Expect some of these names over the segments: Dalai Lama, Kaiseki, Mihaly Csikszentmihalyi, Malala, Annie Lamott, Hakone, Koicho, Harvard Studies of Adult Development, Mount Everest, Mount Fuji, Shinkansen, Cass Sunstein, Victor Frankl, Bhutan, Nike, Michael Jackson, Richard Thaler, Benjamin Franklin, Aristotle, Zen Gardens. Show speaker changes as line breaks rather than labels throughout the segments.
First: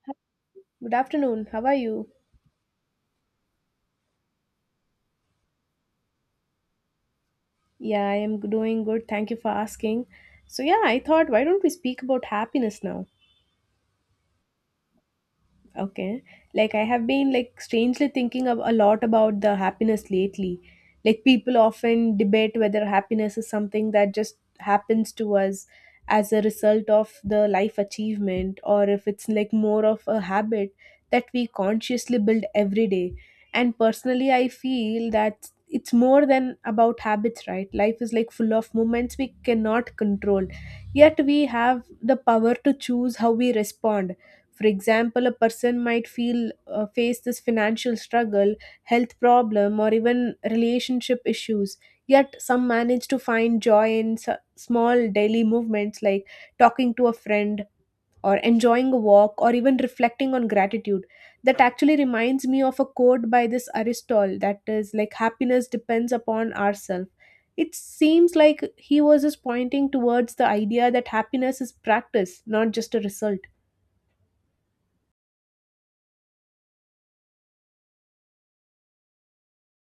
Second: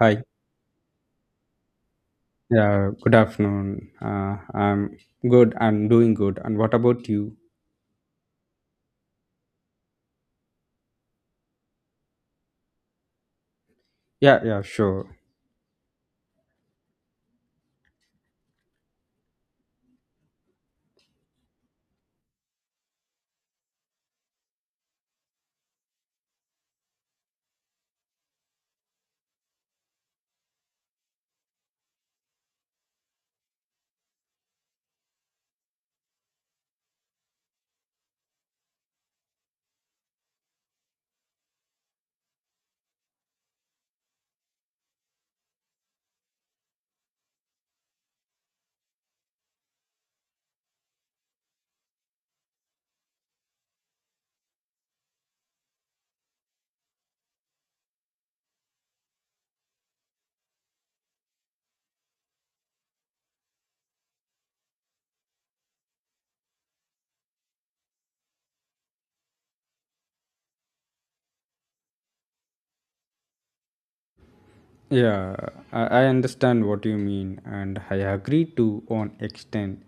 Hi.
Good afternoon. How are you?
Yeah, good afternoon. I'm good. I'm doing good. And what about you?
Yeah, I am doing good. Thank you for asking. So, yeah, I thought why don't we speak about happiness now?
Yeah, yeah, sure.
Okay. I have been strangely thinking of a lot about the happiness lately. Like people often debate whether happiness is something that just happens to us as a result of the life achievement, or if it's like more of a habit that we consciously build every day. And personally I feel that it's more than about habits, right? Life is like full of moments we cannot control. Yet we have the power to choose how we respond. For example, a person might feel face this financial struggle, health problem, or even relationship issues. Yet some manage to find joy in small daily movements like talking to a friend or enjoying a walk or even reflecting on gratitude. That actually reminds me of a quote by this Aristotle that is like happiness depends upon ourselves. It seems like he was just pointing towards the idea that happiness is practice, not just a result.
Yeah, I understand what you mean and I agree to on extent.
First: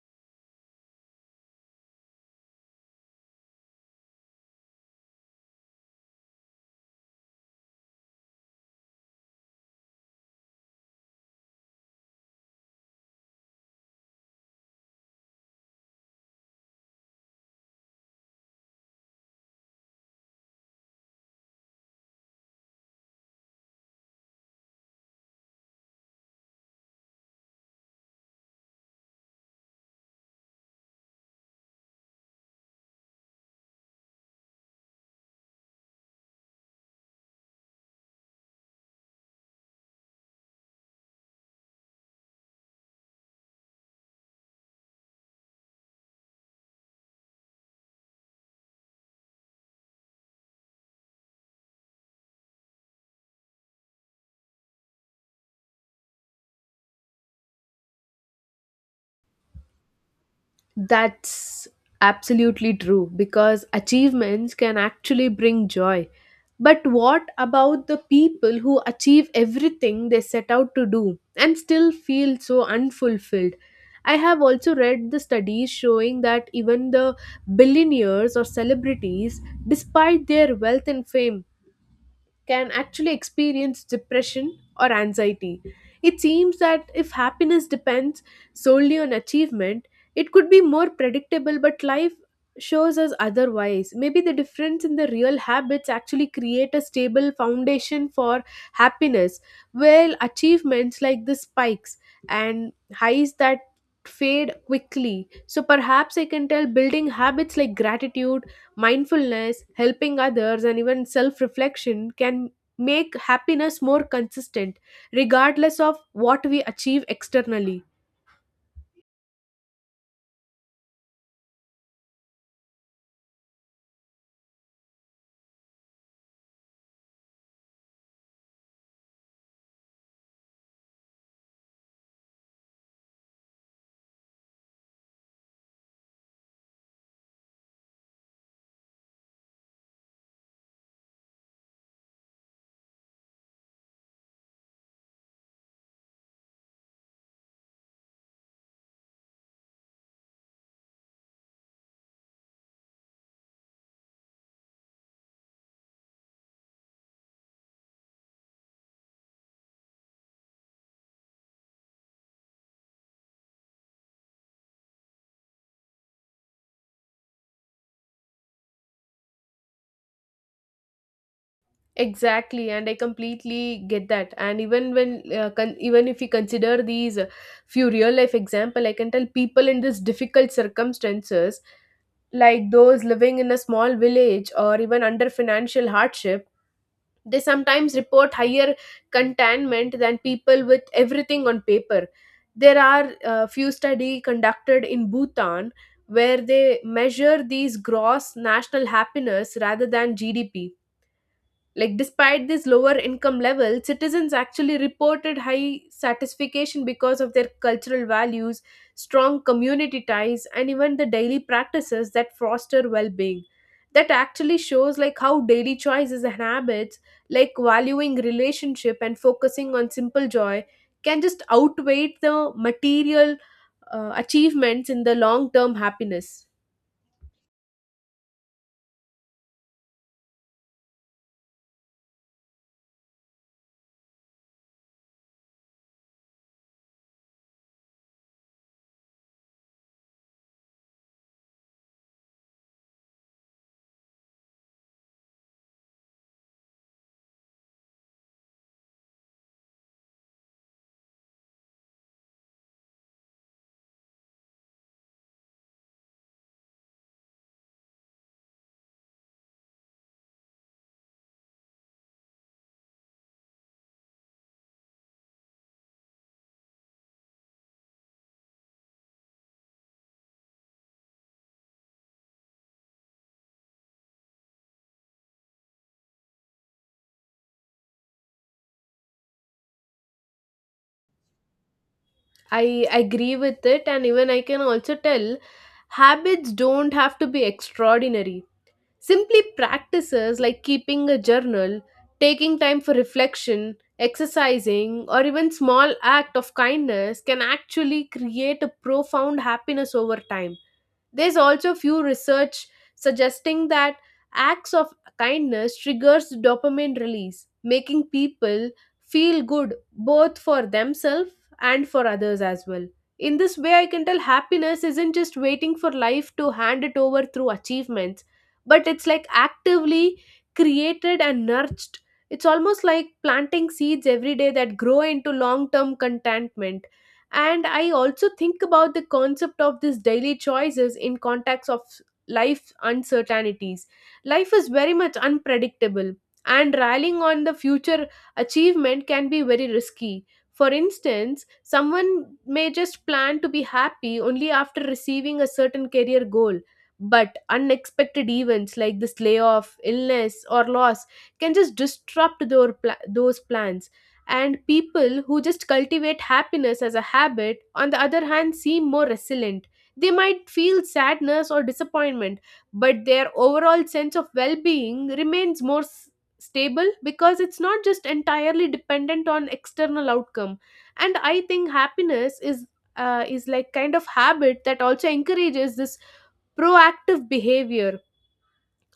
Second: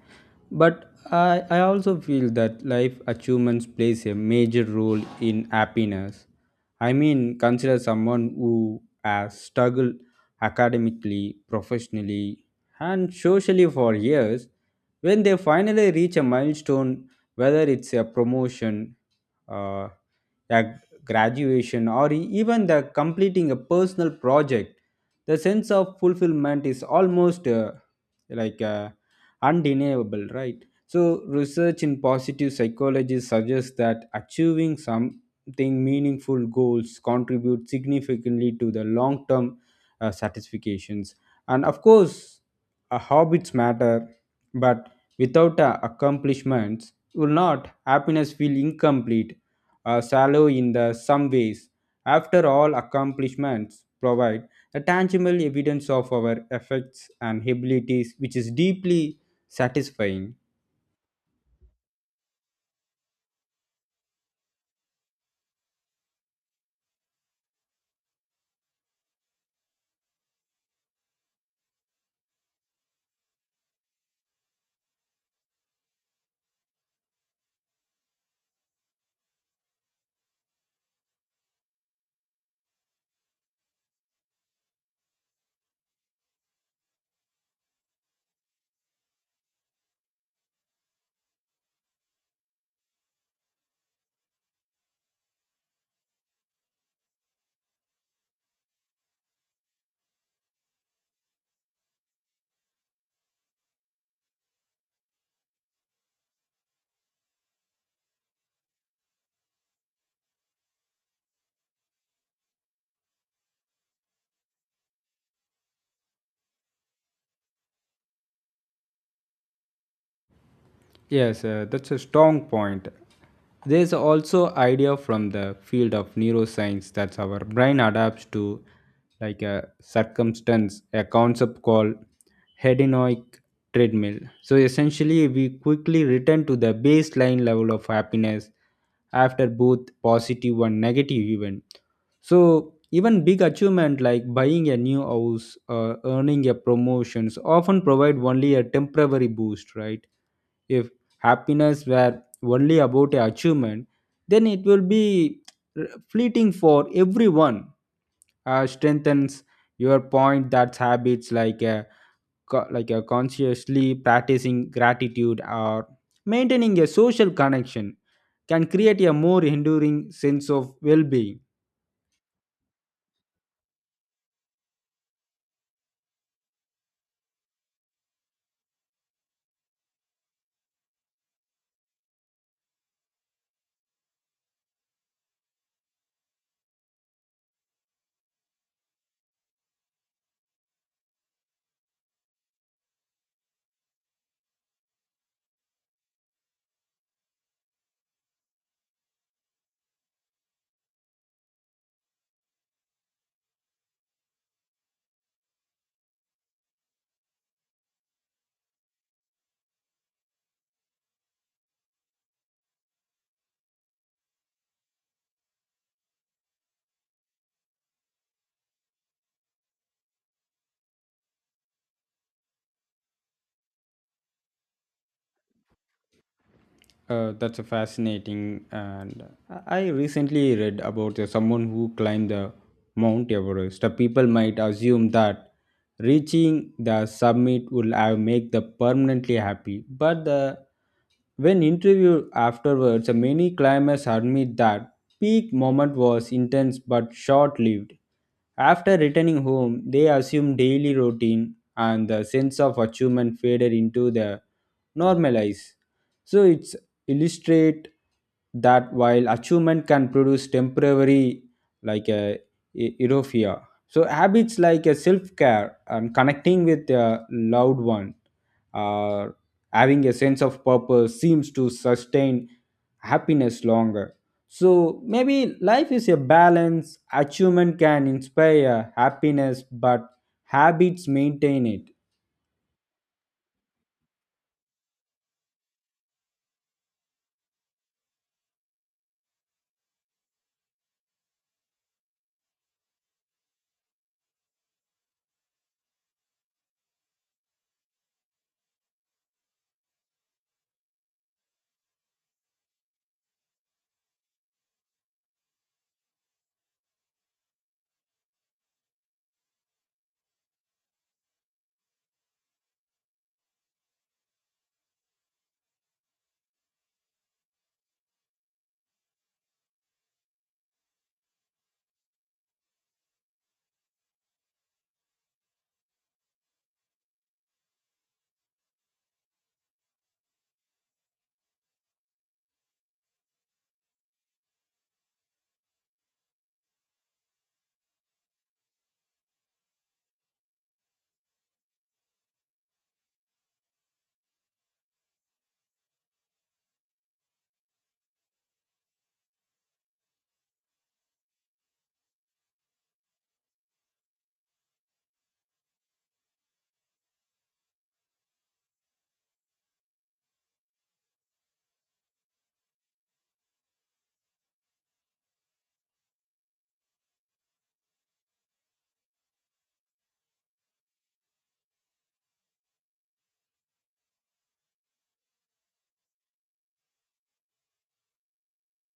But I also feel that life achievements plays a major role in happiness. I mean, consider someone who has struggled academically, professionally, and socially for years. When they finally reach a milestone, whether it's a promotion, uh, a graduation, or even the completing a personal project, the sense of fulfillment is almost like uh, undeniable, right? So, research in positive psychology suggests that achieving something meaningful goals contribute significantly to the long term satisfactions. And of course, habits matter, but without accomplishments, will not happiness feel incomplete shallow in the some ways. After all, accomplishments provide a tangible evidence of our effects and abilities, which is deeply satisfying.
That's absolutely true because achievements can actually bring joy. But what about the people who achieve everything they set out to do and still feel so unfulfilled? I have also read the studies showing that even the billionaires or celebrities, despite their wealth and fame, can actually experience depression or anxiety. It seems that if happiness depends solely on achievement, it could be more predictable, but life shows us otherwise. Maybe the difference in the real habits actually create a stable foundation for happiness, while achievements like the spikes and highs that fade quickly. So perhaps I can tell building habits like gratitude, mindfulness, helping others, and even self reflection can make happiness more consistent, regardless of what we achieve externally.
Yes, that's a strong point. There's also idea from the field of neuroscience that our brain adapts to like a circumstance, a concept called hedonic treadmill. So essentially we quickly return to the baseline level of happiness after both positive and negative event. So even big achievement like buying a new house or earning a promotions often provide only a temporary boost, right? If happiness were only about a achievement, then it will be fleeting for everyone. Strengthens your point that habits like a, like a consciously practicing gratitude or maintaining a social connection can create a more enduring sense of well-being.
Exactly, and I completely get that. And even even if we consider these few real life example, I can tell people in these difficult circumstances like those living in a small village or even under financial hardship, they sometimes report higher contentment than people with everything on paper. There are a few study conducted in Bhutan where they measure these gross national happiness rather than GDP, like, despite these lower income levels, citizens actually reported high satisfaction because of their cultural values, strong community ties, and even the daily practices that foster well being. That actually shows like how daily choices and habits, like valuing relationship and focusing on simple joy, can just outweigh the material achievements in the long term happiness.
That's a fascinating, and I recently read about someone who climbed the Mount Everest. The people might assume that reaching the summit will have make them permanently happy, but the, when interviewed afterwards, many climbers admit that peak moment was intense but short-lived. After returning home, they assume daily routine and the sense of achievement faded into the normalize. So it's illustrate that while achievement can produce temporary like a euphoria, so habits like a self-care and connecting with a loved one or having a sense of purpose seems to sustain happiness longer. So maybe life is a balance. Achievement can inspire happiness, but habits maintain it.
I agree with it, and even I can also tell habits don't have to be extraordinary. Simply practices like keeping a journal, taking time for reflection, exercising, or even small act of kindness can actually create a profound happiness over time. There's also few research suggesting that acts of kindness triggers dopamine release, making people feel good both for themselves and for others as well. In this way, I can tell happiness isn't just waiting for life to hand it over through achievements, but it's like actively created and nurtured. It's almost like planting seeds every day that grow into long term contentment. And I also think about the concept of these daily choices in context of life uncertainties. Life is very much unpredictable, and relying on the future achievement can be very risky. For instance, someone may just plan to be happy only after receiving a certain career goal, but unexpected events like this layoff, illness, or loss can just disrupt those plans. And people who just cultivate happiness as a habit, on the other hand, seem more resilient. They might feel sadness or disappointment, but their overall sense of well-being remains stable, because it's not just entirely dependent on external outcome. And I think happiness is like kind of habit that also encourages this proactive behavior.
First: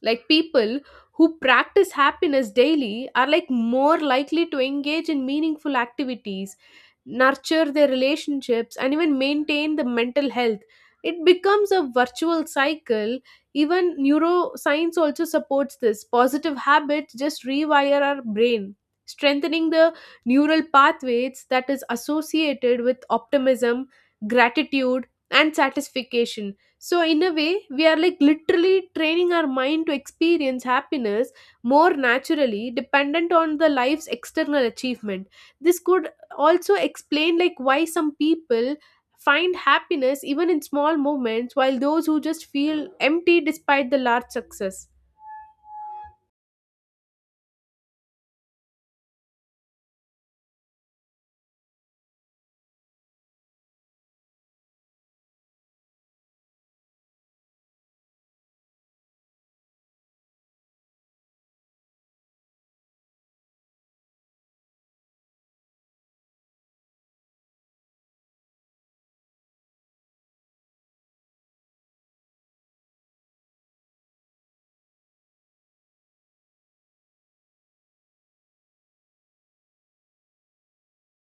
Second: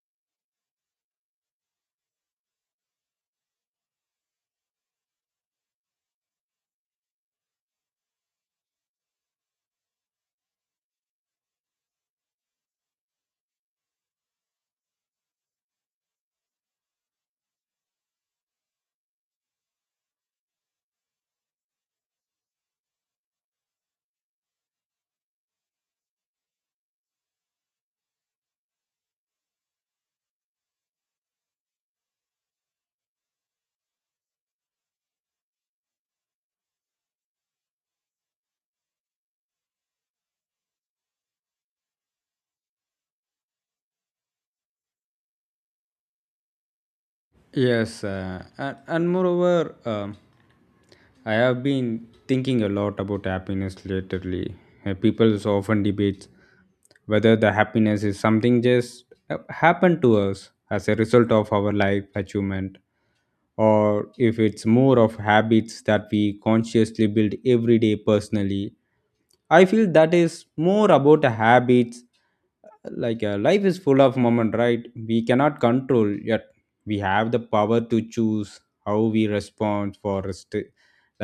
Like people who practice happiness daily are like more likely to engage in meaningful activities, nurture their relationships, and even maintain the mental health. It becomes a virtual cycle. Even neuroscience also supports this. Positive habits just rewire our brain, strengthening the neural pathways that is associated with optimism, gratitude and satisfaction. So in a way, we are like literally training our mind to experience happiness more naturally dependent on the life's external achievement. This could also explain like why some people find happiness even in small moments, while those who just feel empty despite the large success.
Yes, and moreover, I have been thinking a lot about happiness lately. People so often debate whether the happiness is something just happened to us as a result of our life achievement or if it's more of habits that we consciously build every day personally. I feel that is more about the habits life is full of moment, right, we cannot control yet we have the power to choose how we respond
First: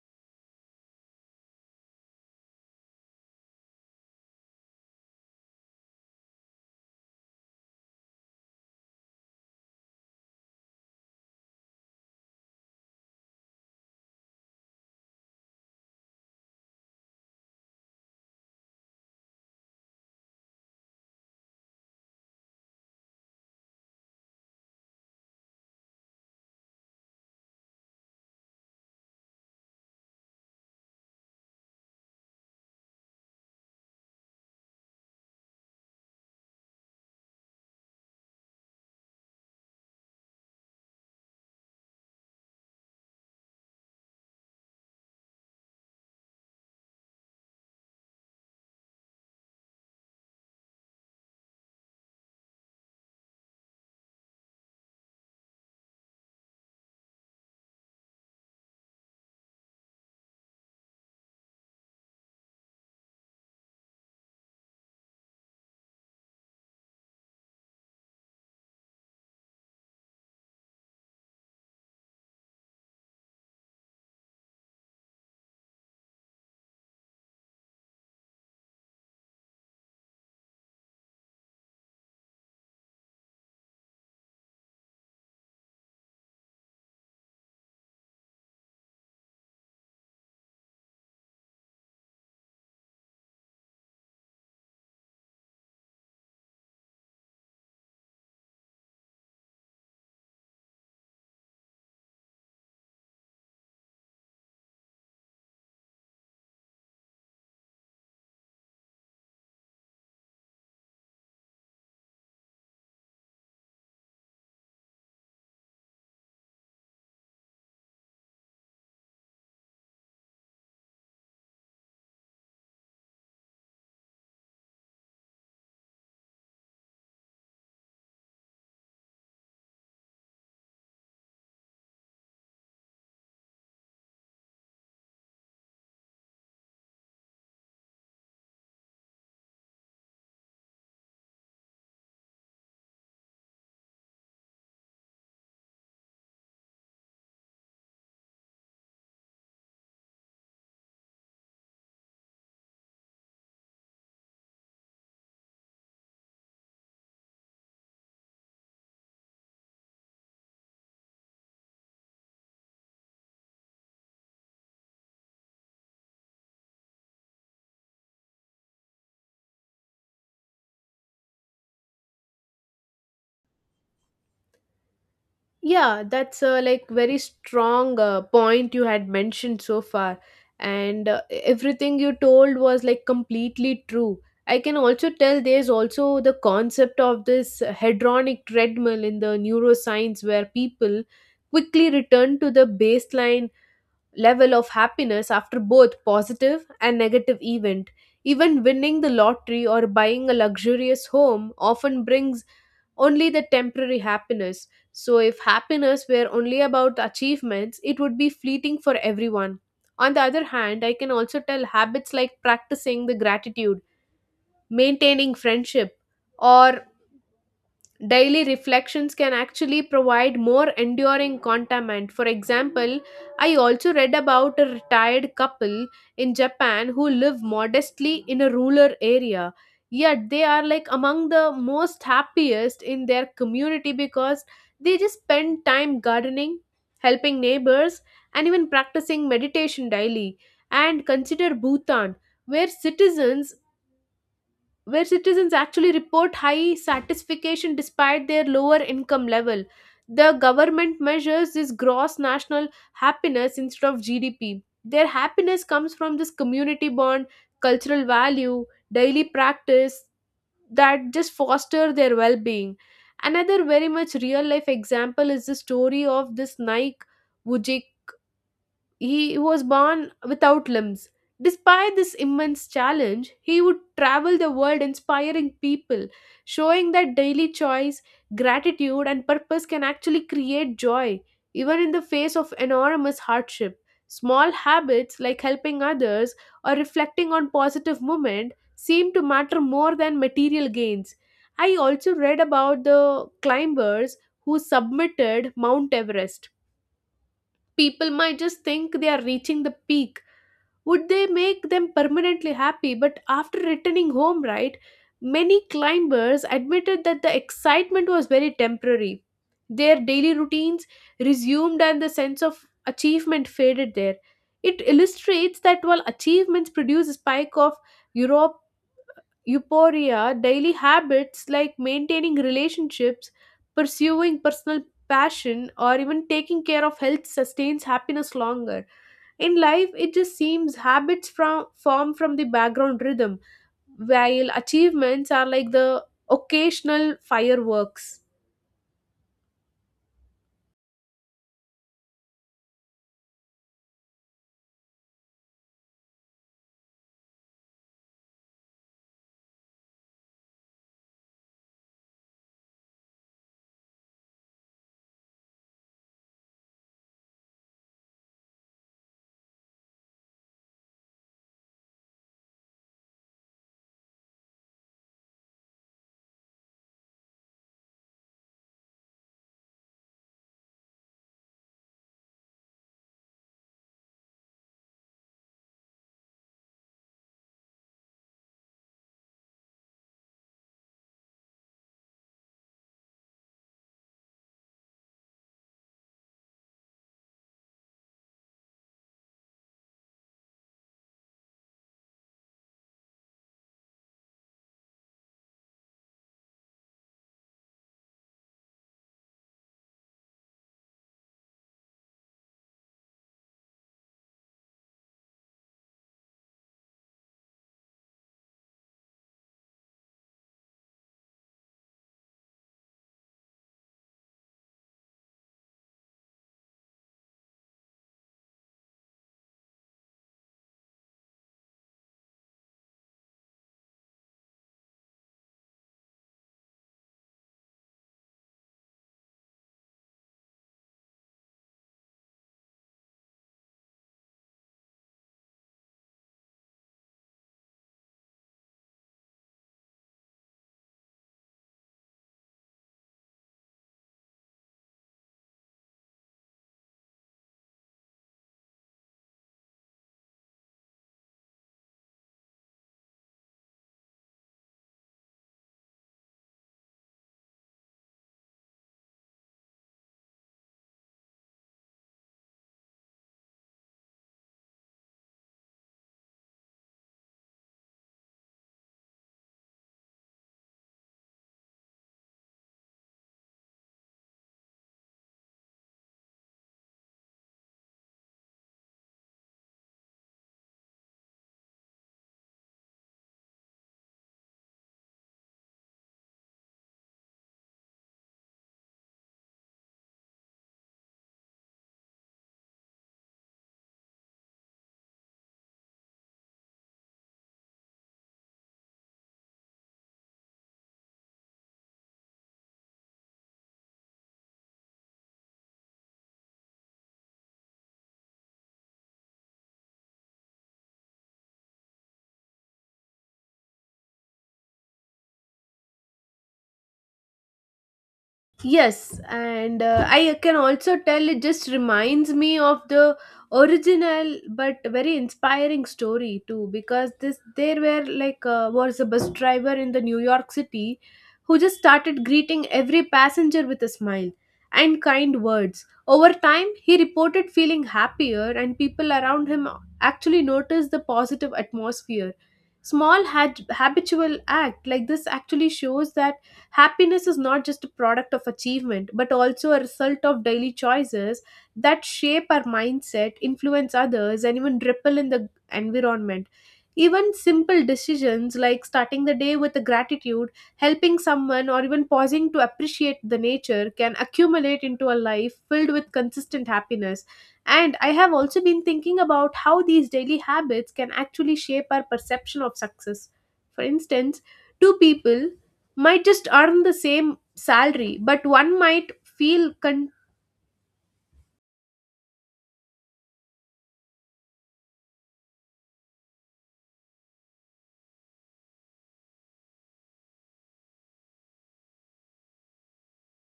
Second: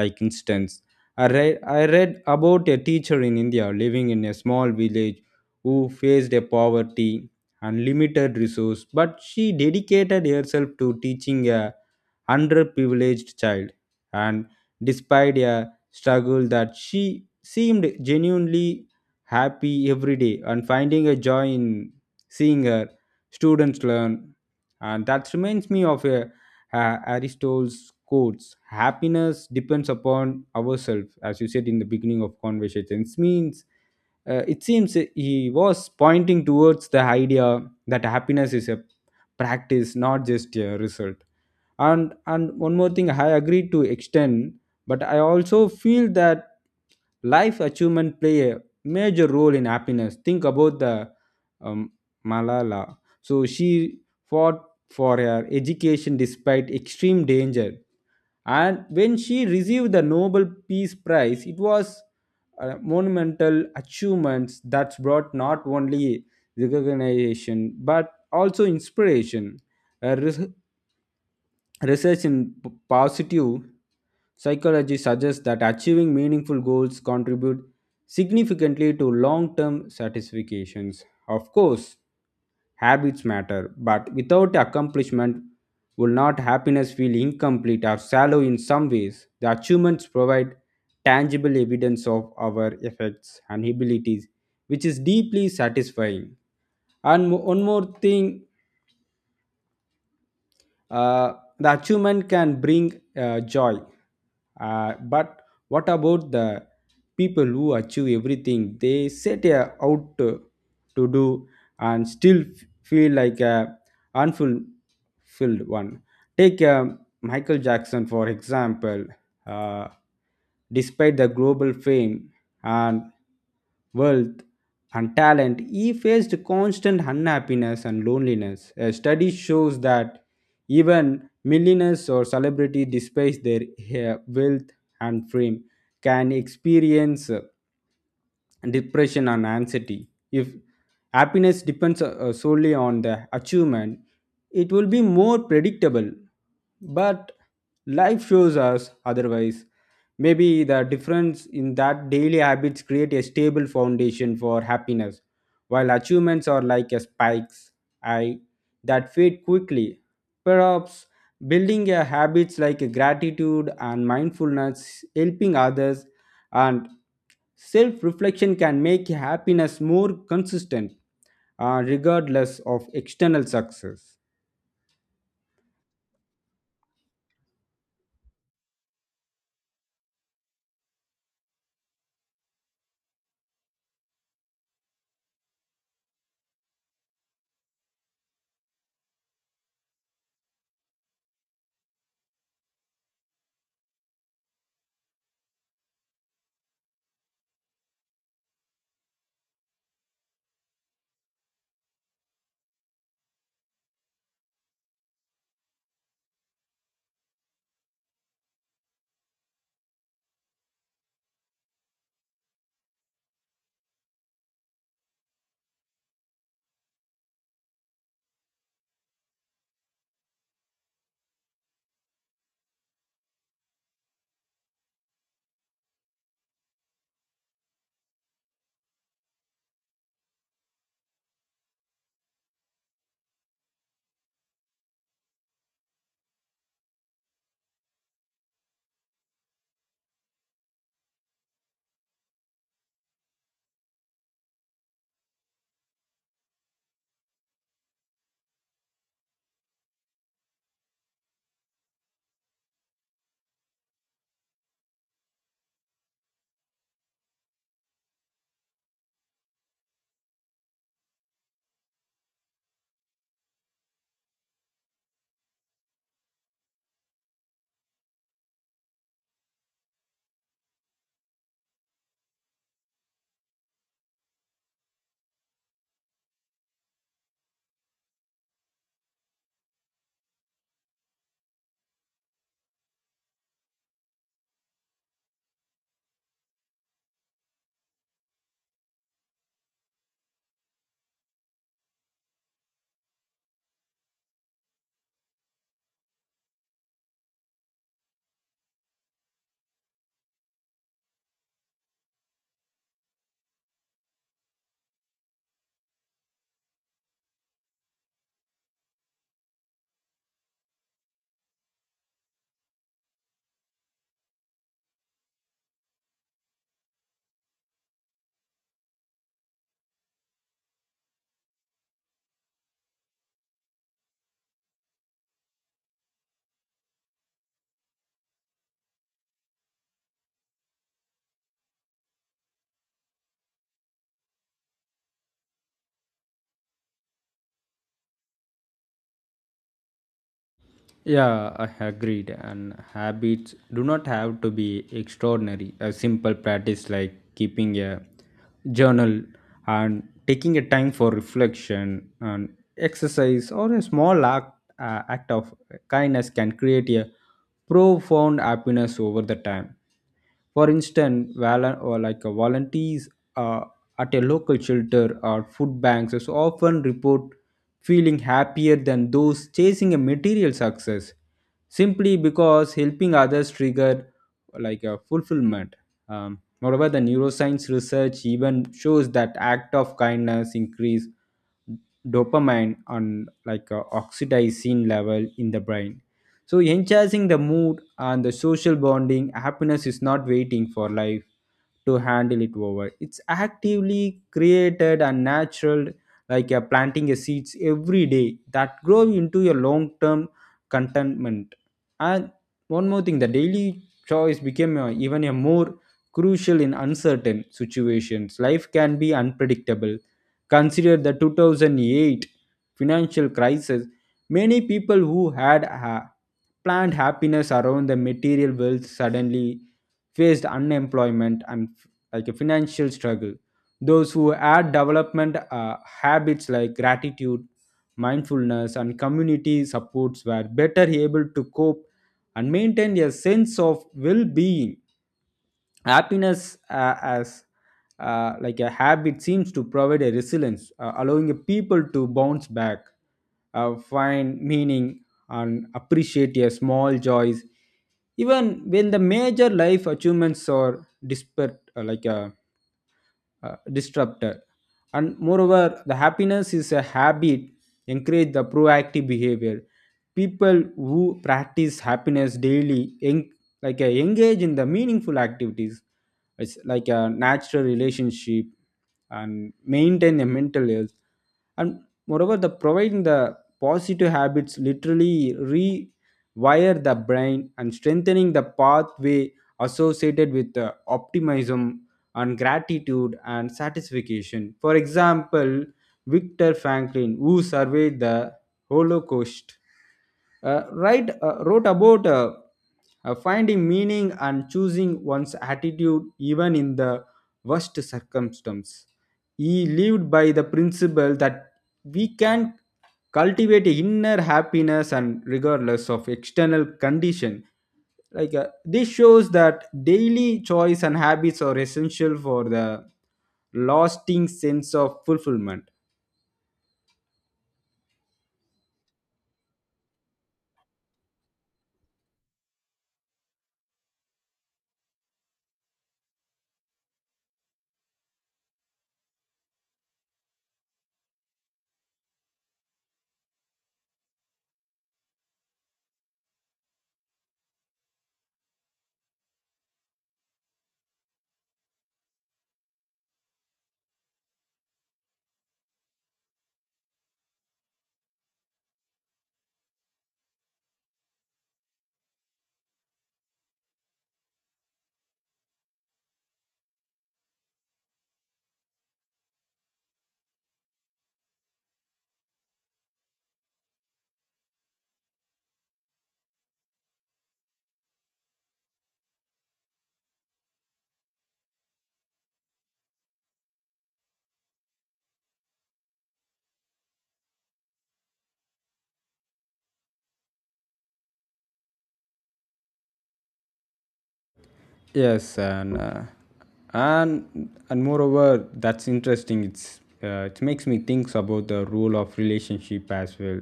like instance, I read about a teacher in India living in a small village who faced a poverty and limited resource but she dedicated herself to teaching a underprivileged child, and despite a struggle that she seemed genuinely happy every day and finding a joy in seeing her students learn. And that reminds me of a, Aristotle's quotes happiness depends upon ourselves, as you said in the beginning of conversations, means it seems he was pointing towards the idea that happiness is a practice, not just a result. And one more thing, I agree to extend but I also feel that life achievement play a major role in happiness. Think about the um, Malala. So she fought for her education despite extreme danger, and when she received the Nobel Peace Prize it was monumental achievements that's brought not only recognition but also inspiration. her res- Research in positive psychology suggests that achieving meaningful goals contribute significantly to long-term satisfactions. Of course, habits matter, but without accomplishment will not happiness feel incomplete or shallow in some ways. The achievements provide tangible evidence of our efforts and abilities, which is deeply satisfying. And one more thing, Uh, the achievement can bring joy. But what about the people who achieve everything they set a- out to do and still feel like a unfulfilled one? Take Michael Jackson, for example. Uh, Despite the global fame and wealth and talent, he faced constant unhappiness and loneliness. A study shows that even millionaires or celebrities, despite their wealth and fame, can experience depression and anxiety. If happiness depends solely on the achievement, it will be more predictable, but life shows us otherwise. Maybe the difference in that daily habits create a stable foundation for happiness while achievements are like a spikes I that fade quickly. Perhaps building a habits like gratitude and mindfulness, helping others, and self reflection can make happiness more consistent, regardless of external success.
Yeah, that's a like very strong point you had mentioned so far, and everything you told was like completely true. I can also tell there's also the concept of this hedronic treadmill in the neuroscience, where people quickly return to the baseline level of happiness after both positive and negative event. Even winning the lottery or buying a luxurious home often brings only the temporary happiness. So if happiness were only about achievements, it would be fleeting for everyone. On the other hand, I can also tell habits like practicing the gratitude, maintaining friendship, or daily reflections can actually provide more enduring content. For example, I also read about a retired couple in Japan who live modestly in a rural area. Yet they are like among the most happiest in their community because they just spend time gardening, helping neighbors, and even practicing meditation daily. And consider Bhutan, where citizens where citizens actually report high satisfaction despite their lower income level. The government measures this gross national happiness instead of GDP. Their happiness comes from this community bond, cultural value, daily practice that just foster their well being. Another very much real life example is the story of this Nike. He was born without limbs. Despite this immense challenge, he would travel the world inspiring people, showing that daily choice, gratitude, and purpose can actually create joy, even in the face of enormous hardship. Small habits like helping others or reflecting on positive moments seem to matter more than material gains. I also read about the climbers who submitted Mount Everest. People might just think they are reaching the peak would they make them permanently happy, but after returning home, right, many climbers admitted that the excitement was very temporary. Their daily routines resumed and the sense of achievement faded there. It illustrates that while achievements produce a spike of europe euphoria, daily habits like maintaining relationships, pursuing personal passion, or even taking care of health sustains happiness longer. In life, it just seems habits from form from the background rhythm, while achievements are like the occasional fireworks.
Yeah, I agreed. And habits do not have to be extraordinary. A simple practice like keeping a journal and taking a time for reflection and exercise or a small act, act of kindness can create a profound happiness over the time. For instance, val- or like volunteers uh, at a local shelter or food banks is often report feeling happier than those chasing a material success simply because helping others trigger like a fulfillment. Moreover, the neuroscience research even shows that act of kindness increase dopamine on like a oxytocin level in the brain, so enhancing the mood and the social bonding. Happiness is not waiting for life to handle it over. It's actively created and natural, like you're planting a seeds every day that grow into your long term contentment. And one more thing, the daily choice became a, even a more crucial in uncertain situations. Life can be unpredictable. Consider the 2008 financial crisis. Many people who had planned happiness around the material wealth suddenly faced unemployment and like a financial struggle. Those who had development habits like gratitude, mindfulness, and community supports were better able to cope and maintain a sense of well being. Happiness as like a habit seems to provide a resilience, allowing a people to bounce back, find meaning, and appreciate a small joys even when the major life achievements are disparate, like a disrupted. And moreover, the happiness is a habit, encourage the proactive behavior. People who practice happiness daily engage in the meaningful activities, it's like a natural relationship, and maintain a mental health. And moreover, the providing the positive habits literally rewire the brain and strengthening the pathway associated with the optimism and gratitude and satisfaction. For example, Victor Franklin, who surveyed the Holocaust, wrote about finding meaning and choosing one's attitude even in the worst circumstance. He lived by the principle that we can cultivate inner happiness and regardless of external condition. This shows that daily choice and habits are essential for the lasting sense of fulfillment.
Yes, and I can also tell it just reminds me of the original but very inspiring story too, because this there were like was a bus driver in the New York City who just started greeting every passenger with a smile and kind words. Over time, he reported feeling happier, and people around him actually noticed the positive atmosphere. Small had habitual act like this actually shows that happiness is not just a product of achievement, but also a result of daily choices that shape our mindset, influence others, and even ripple in the environment. Even simple decisions like starting the day with a gratitude, helping someone, or even pausing to appreciate the nature can accumulate into a life filled with consistent happiness. And I have also been thinking about how these daily habits can actually shape our perception of success. For instance, two people might just earn the same salary, but one might feel
Yes, and moreover, that's interesting. It's it makes me think about the role of relationship as well.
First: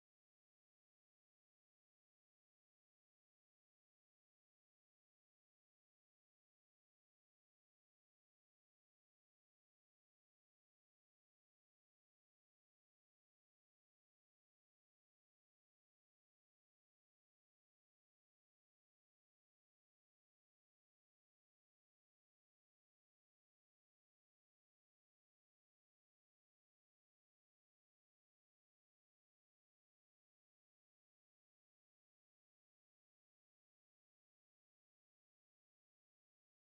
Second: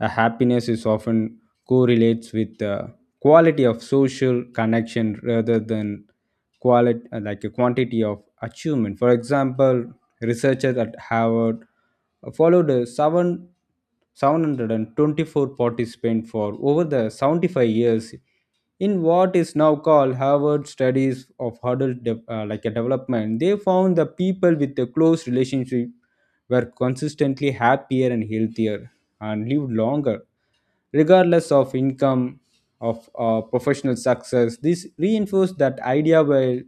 Happiness is often correlates with the quality of social connection rather than quality like a quantity of achievement. For example, researchers at Harvard followed a seven 724 participants for over the 75 years in what is now called Harvard Studies of Adult De- like a Development. They found the people with a close relationship were consistently happier and healthier and lived longer, regardless of income of professional success. This reinforced that idea while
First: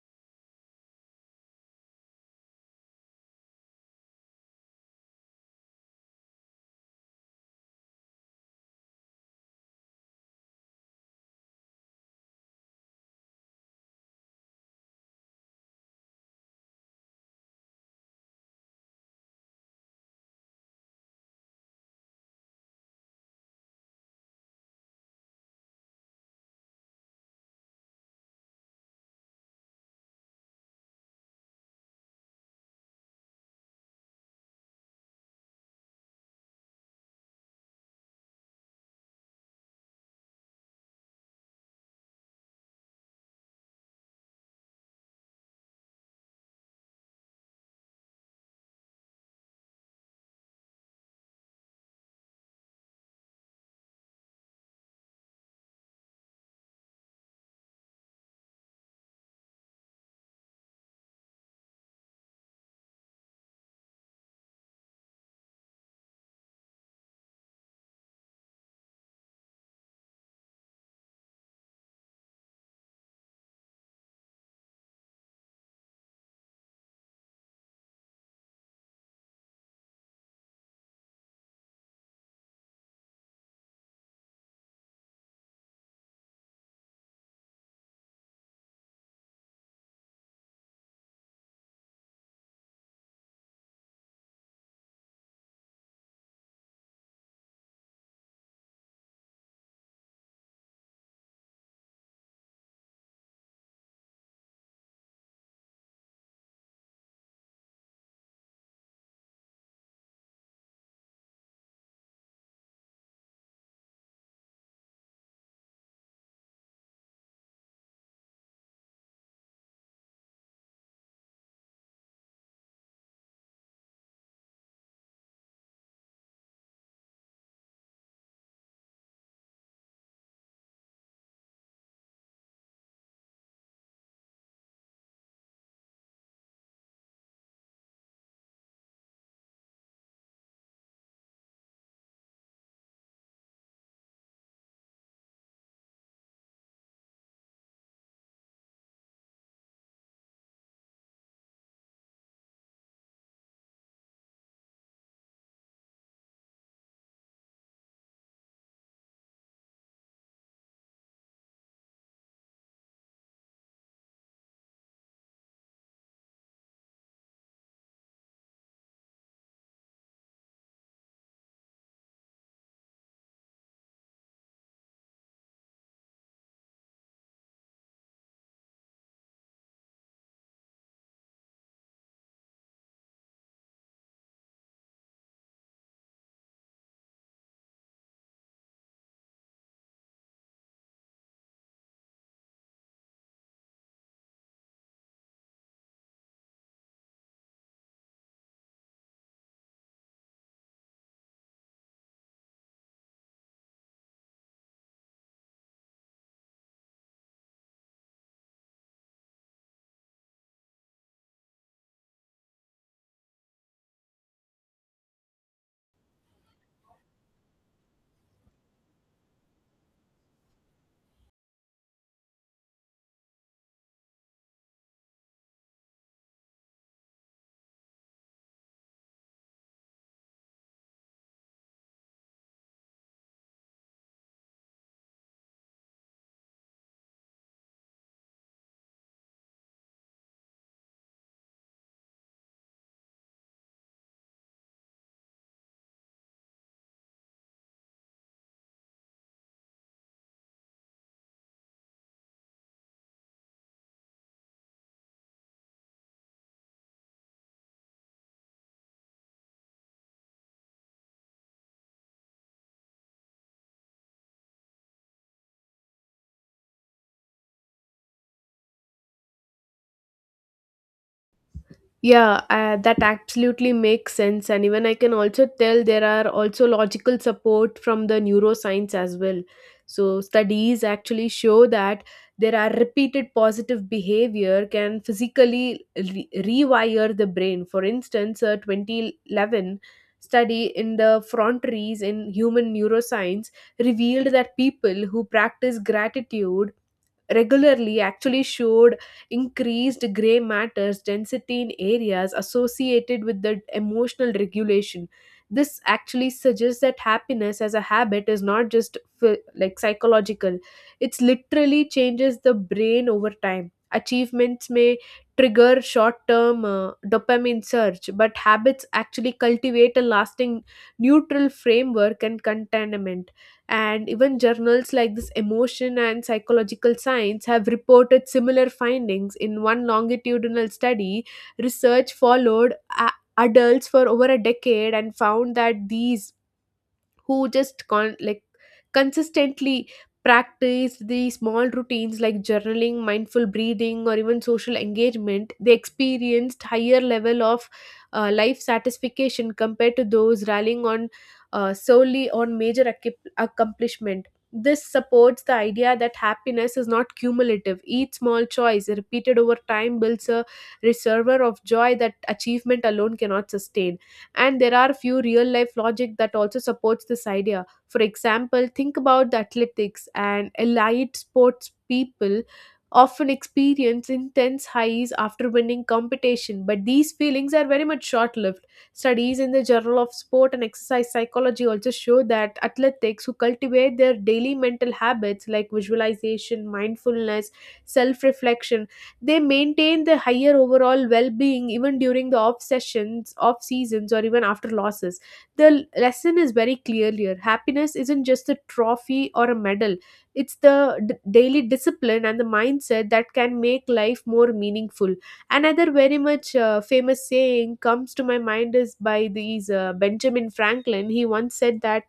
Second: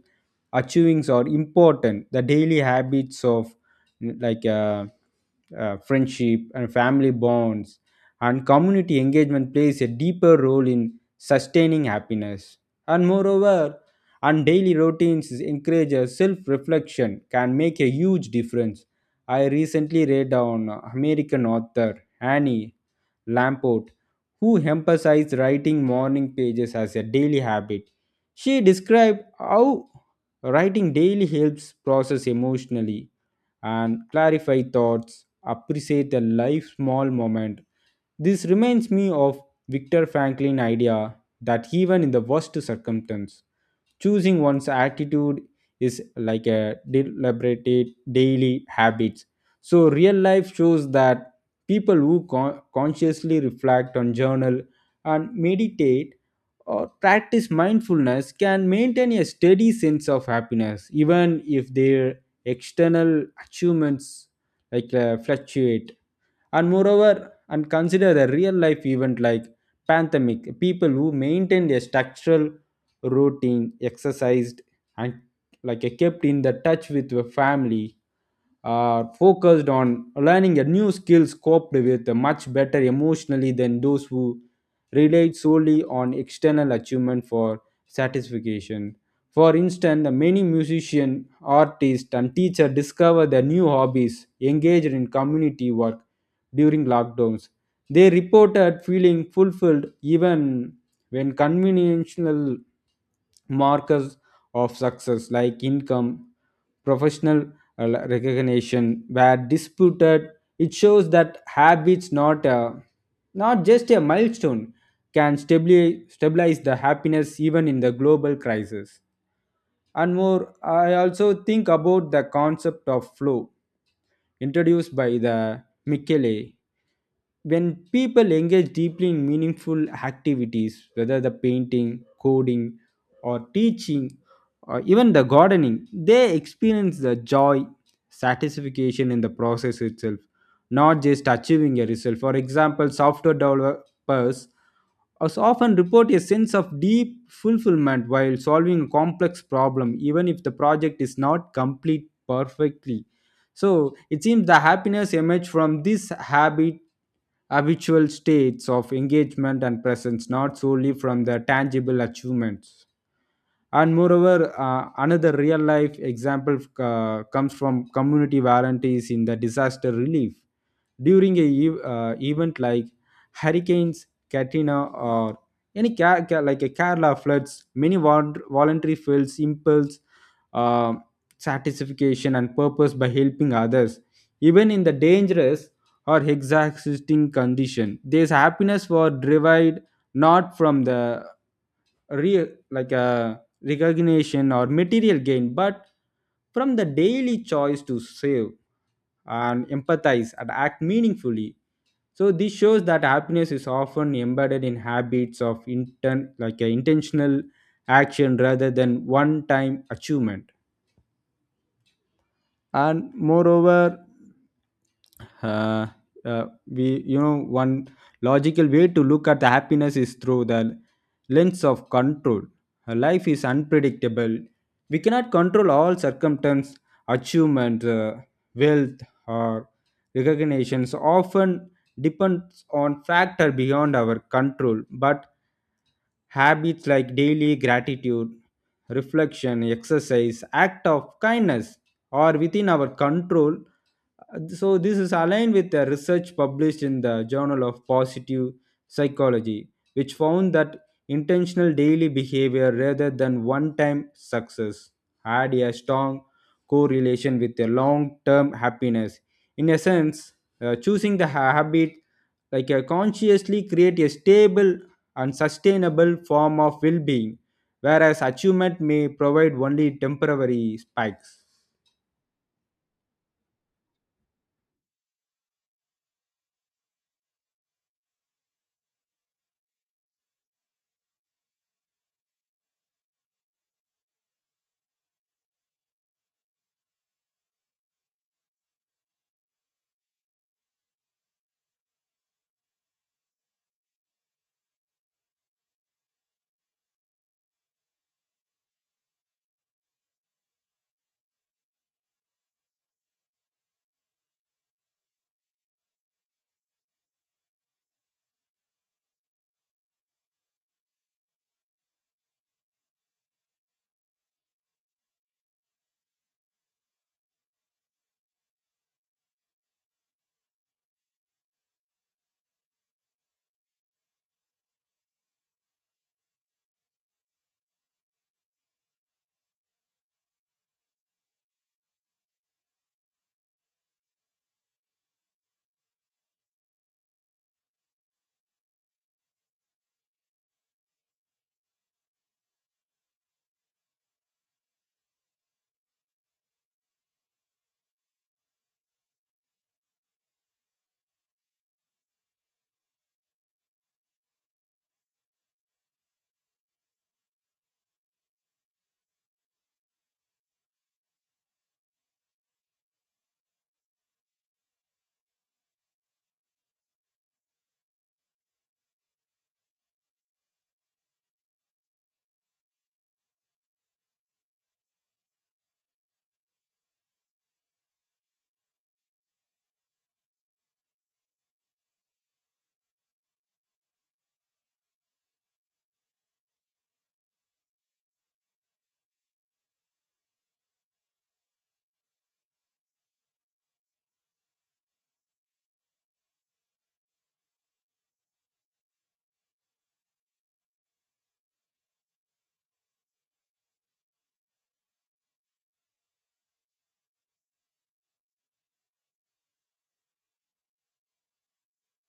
achievings are important. The daily habits of like uh, friendship and family bonds and community engagement plays a deeper role in sustaining happiness. And moreover, and daily routines encourage self-reflection can make a huge difference. I recently read on American author Annie Lamport, who emphasized writing morning pages as a daily habit. She described how writing daily helps process emotionally and clarify thoughts, appreciate a life small moment. This reminds me of Victor Franklin idea that even in the worst circumstance, choosing one's attitude is like a deliberated daily habit. So real life shows that people who consciously reflect on journal and meditate or practice mindfulness can maintain a steady sense of happiness even if their external achievements fluctuate. And moreover, and consider a real life event like pandemic. People who maintained a structural routine, exercised, and like kept in the touch with the family, are focused on learning a new skills, coped with much better emotionally than those who relied solely on external achievement for satisfaction. For instance, many musicians, artists, and teachers discover their new hobbies, engaged in community work during lockdowns. They reported feeling fulfilled even when conventional markers of success like income, professional recognition were disputed. It shows that habits, not just a milestone, can stabilize the happiness even in the global crisis. And more, I also think about the concept of flow introduced by the Michele. When people engage deeply in meaningful activities, whether the painting, coding, or teaching, or even the gardening, they experience the joy, satisfaction in the process itself, not just achieving a result. For example, software developers us often report a sense of deep fulfillment while solving a complex problem even if the project is not complete perfectly. So it seems the happiness emerges from these habitual states of engagement and presence, not solely from the tangible achievements. And moreover, another real life example comes from community volunteers in the disaster relief during event like hurricanes Katrina or any like a Kerala floods. Many voluntary feels impulse, uh, satisfaction and purpose by helping others even in the dangerous or exhausting condition. This happiness was derived not from the real like a recognition or material gain, but from the daily choice to save and empathize and act meaningfully. So this shows that happiness is often embedded in habits of inten- like a intentional action rather than one-time achievement. And moreover, uh, we you know, one logical way to look at the happiness is through the lens of control. Life is unpredictable, we cannot control all circumstances. Achievement, wealth, or recognitions often depends on factor beyond our control. But habits like daily gratitude, reflection, exercise, act of kindness are within our control. So, this is aligned with the research published in the Journal of Positive Psychology, which found that intentional daily behavior rather than one time success had a strong correlation with a long term happiness. In essence, choosing the habit like a consciously create a stable and sustainable form of well being, whereas achievement may provide only temporary spikes.
Yeah, that absolutely makes sense. And even I can also tell there are also logical support from the neuroscience as well. So, studies actually show that there are repeated positive behavior can physically rewire the brain. For instance, a 2011 study in the frontiers in human neuroscience revealed that people who practice gratitude regularly actually showed increased gray matters density in areas associated with the emotional regulation. This actually suggests that happiness as a habit is not just psychological. It's literally changes the brain over time. Achievements may trigger short term dopamine surge, but habits actually cultivate a lasting neutral framework and contentment. And even journals like this emotion and psychological science have reported similar findings. In one longitudinal study, research followed adults for over a decade and found that these who just consistently practice the small routines like journaling, mindful breathing, or even social engagement, they experienced higher level of life satisfaction compared to those rallying on solely on major accomplishment. This supports the idea that happiness is not cumulative. Each small choice repeated over time builds a reservoir of joy that achievement alone cannot sustain. And there are few real life logic that also supports this idea. For example, think about the athletics and elite sports people often experience intense highs after winning competition, but these feelings are very much short lived. Studies in the journal of sport and exercise psychology also show that athletes who cultivate their daily mental habits like visualization, mindfulness, self reflection, they maintain the higher overall well-being even during the off seasons, or even after losses. The lesson is very clear here. Happiness isn't just a trophy or a medal; it's the daily discipline and the mindset that can make life more meaningful. Another very much famous saying comes to my mind is by these Benjamin Franklin. He once said that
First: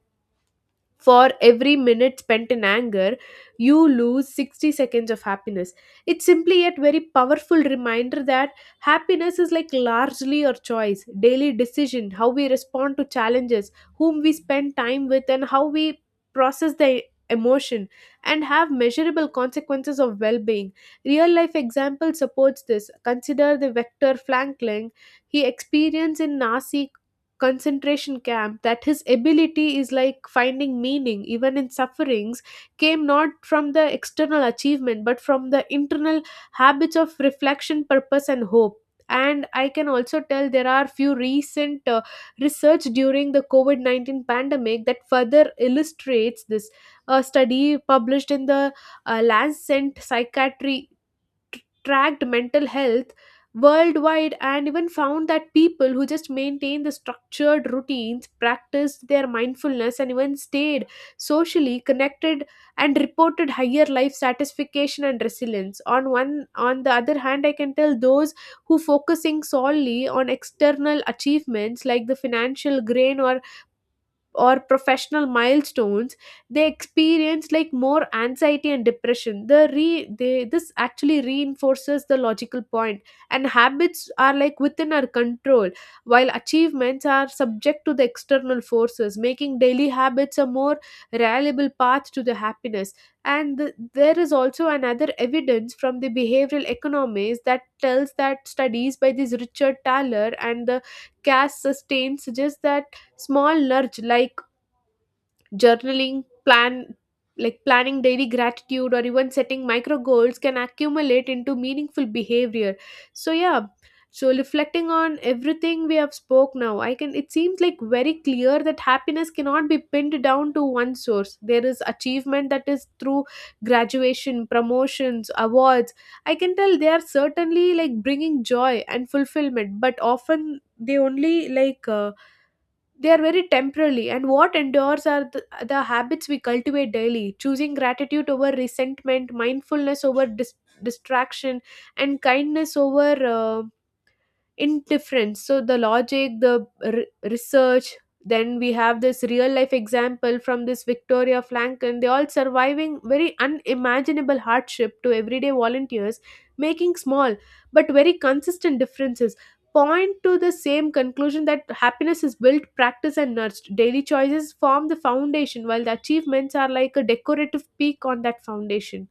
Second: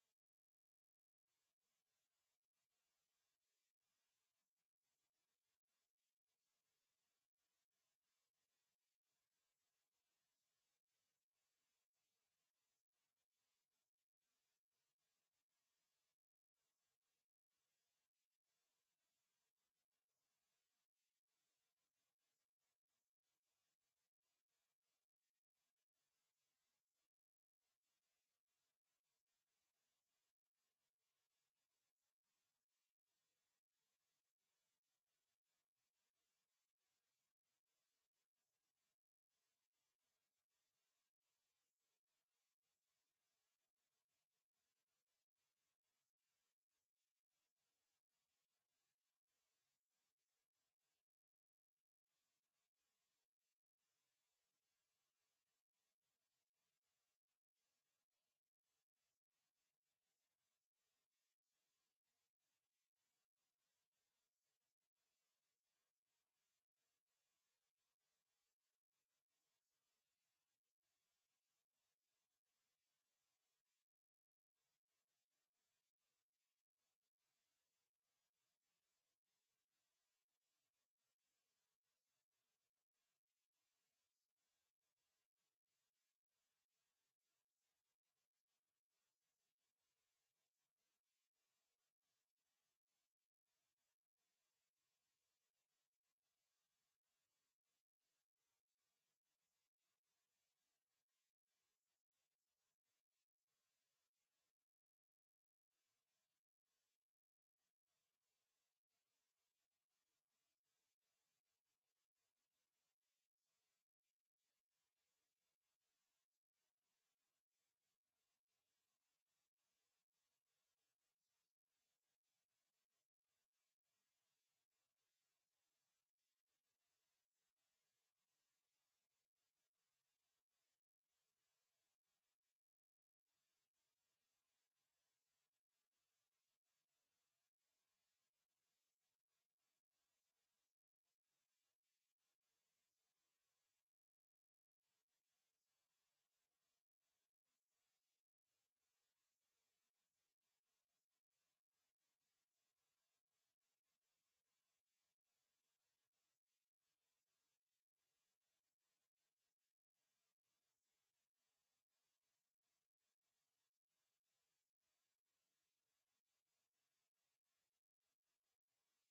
for every minute spent in anger, you lose 60 seconds of happiness. It's simply yet very powerful reminder that happiness is like largely your choice, daily decision, how we respond to challenges, whom we spend time with, and how we process the emotion, and have measurable consequences of well-being. Real life example supports this. Consider the Vector Franklin. He experienced in Nazi concentration camp that his ability is like finding meaning even in sufferings came not from the external achievement, but from the internal habits of reflection, purpose, and hope. And I can also tell there are few recent research during the covid-19 pandemic that further illustrates this. A study published in the Lancet Psychiatry tracked mental health worldwide and even found that people who just maintained the structured routines, practiced their mindfulness, and even stayed socially connected, and reported higher life satisfaction and resilience. On the other hand, I can tell those who focusing solely on external achievements like the financial gain or professional milestones, they experience like more anxiety and depression. The re they This actually reinforces the logical point. And habits are like within our control, while achievements are subject to the external forces, making daily habits a more reliable path to the happiness. And there is also another evidence from the behavioral economics that tells that studies by this Richard Thaler and the Cass Sustain suggest that small nudge like journaling plan like planning daily gratitude or even setting micro goals can accumulate into meaningful behavior. So yeah, so reflecting on everything we have spoke now, I can, it seems like very clear that happiness cannot be pinned down to one source. There is achievement, that is through graduation, promotions, awards. I can tell they are certainly like bringing joy and fulfillment, but often they only they are very temporary. And what endures are the habits we cultivate daily, choosing gratitude over resentment, mindfulness over distraction, and kindness over indifference. So the logic, the research, then we have this real life example from this Victoria Franklin, they all surviving very unimaginable hardship to everyday volunteers making small but very consistent differences, point to the same conclusion that happiness is built, practiced, and nurtured. Daily choices form the foundation, while the achievements are like a decorative peak on that foundation.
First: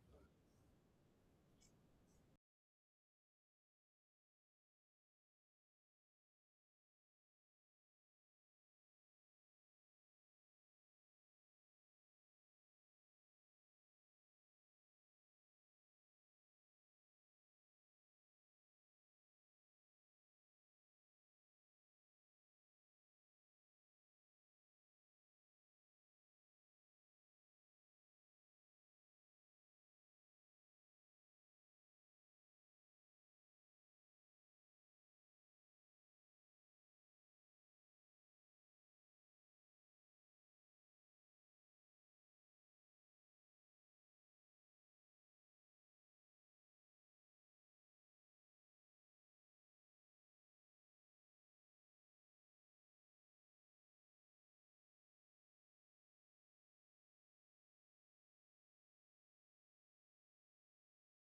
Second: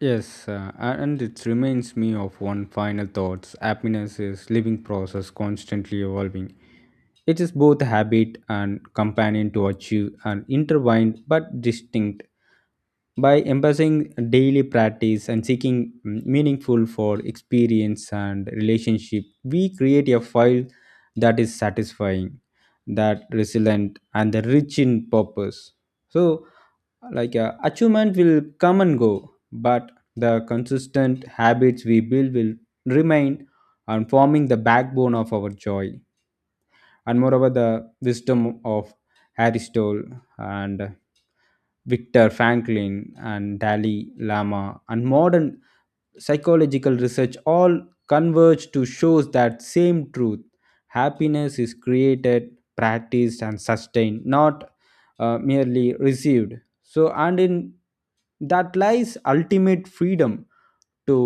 Yes, and it reminds me of one final thoughts. Happiness is living process constantly evolving. It is both habit and companion to achieve and intertwined but distinct. By embracing daily practice and seeking meaningful for experience and relationship, we create a file that is satisfying, that resilient and the rich in purpose. So achievement will come and go, but the consistent habits we build will remain and forming the backbone of our joy. And moreover, the wisdom of Aristotle and Victor Franklin and Dalai Lama and modern psychological research all converge to shows that same truth. Happiness is created, practiced, and sustained, not merely received. So and in that lies ultimate freedom to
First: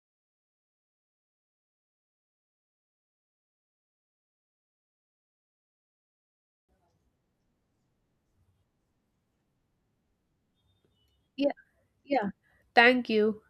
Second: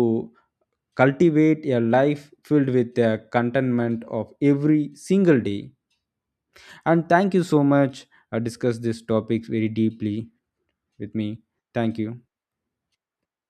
cultivate a life filled with the contentment of every single day. And thank you so much, I discussed this topic very deeply with me.
Yeah.
Thank you.
Yeah, thank you.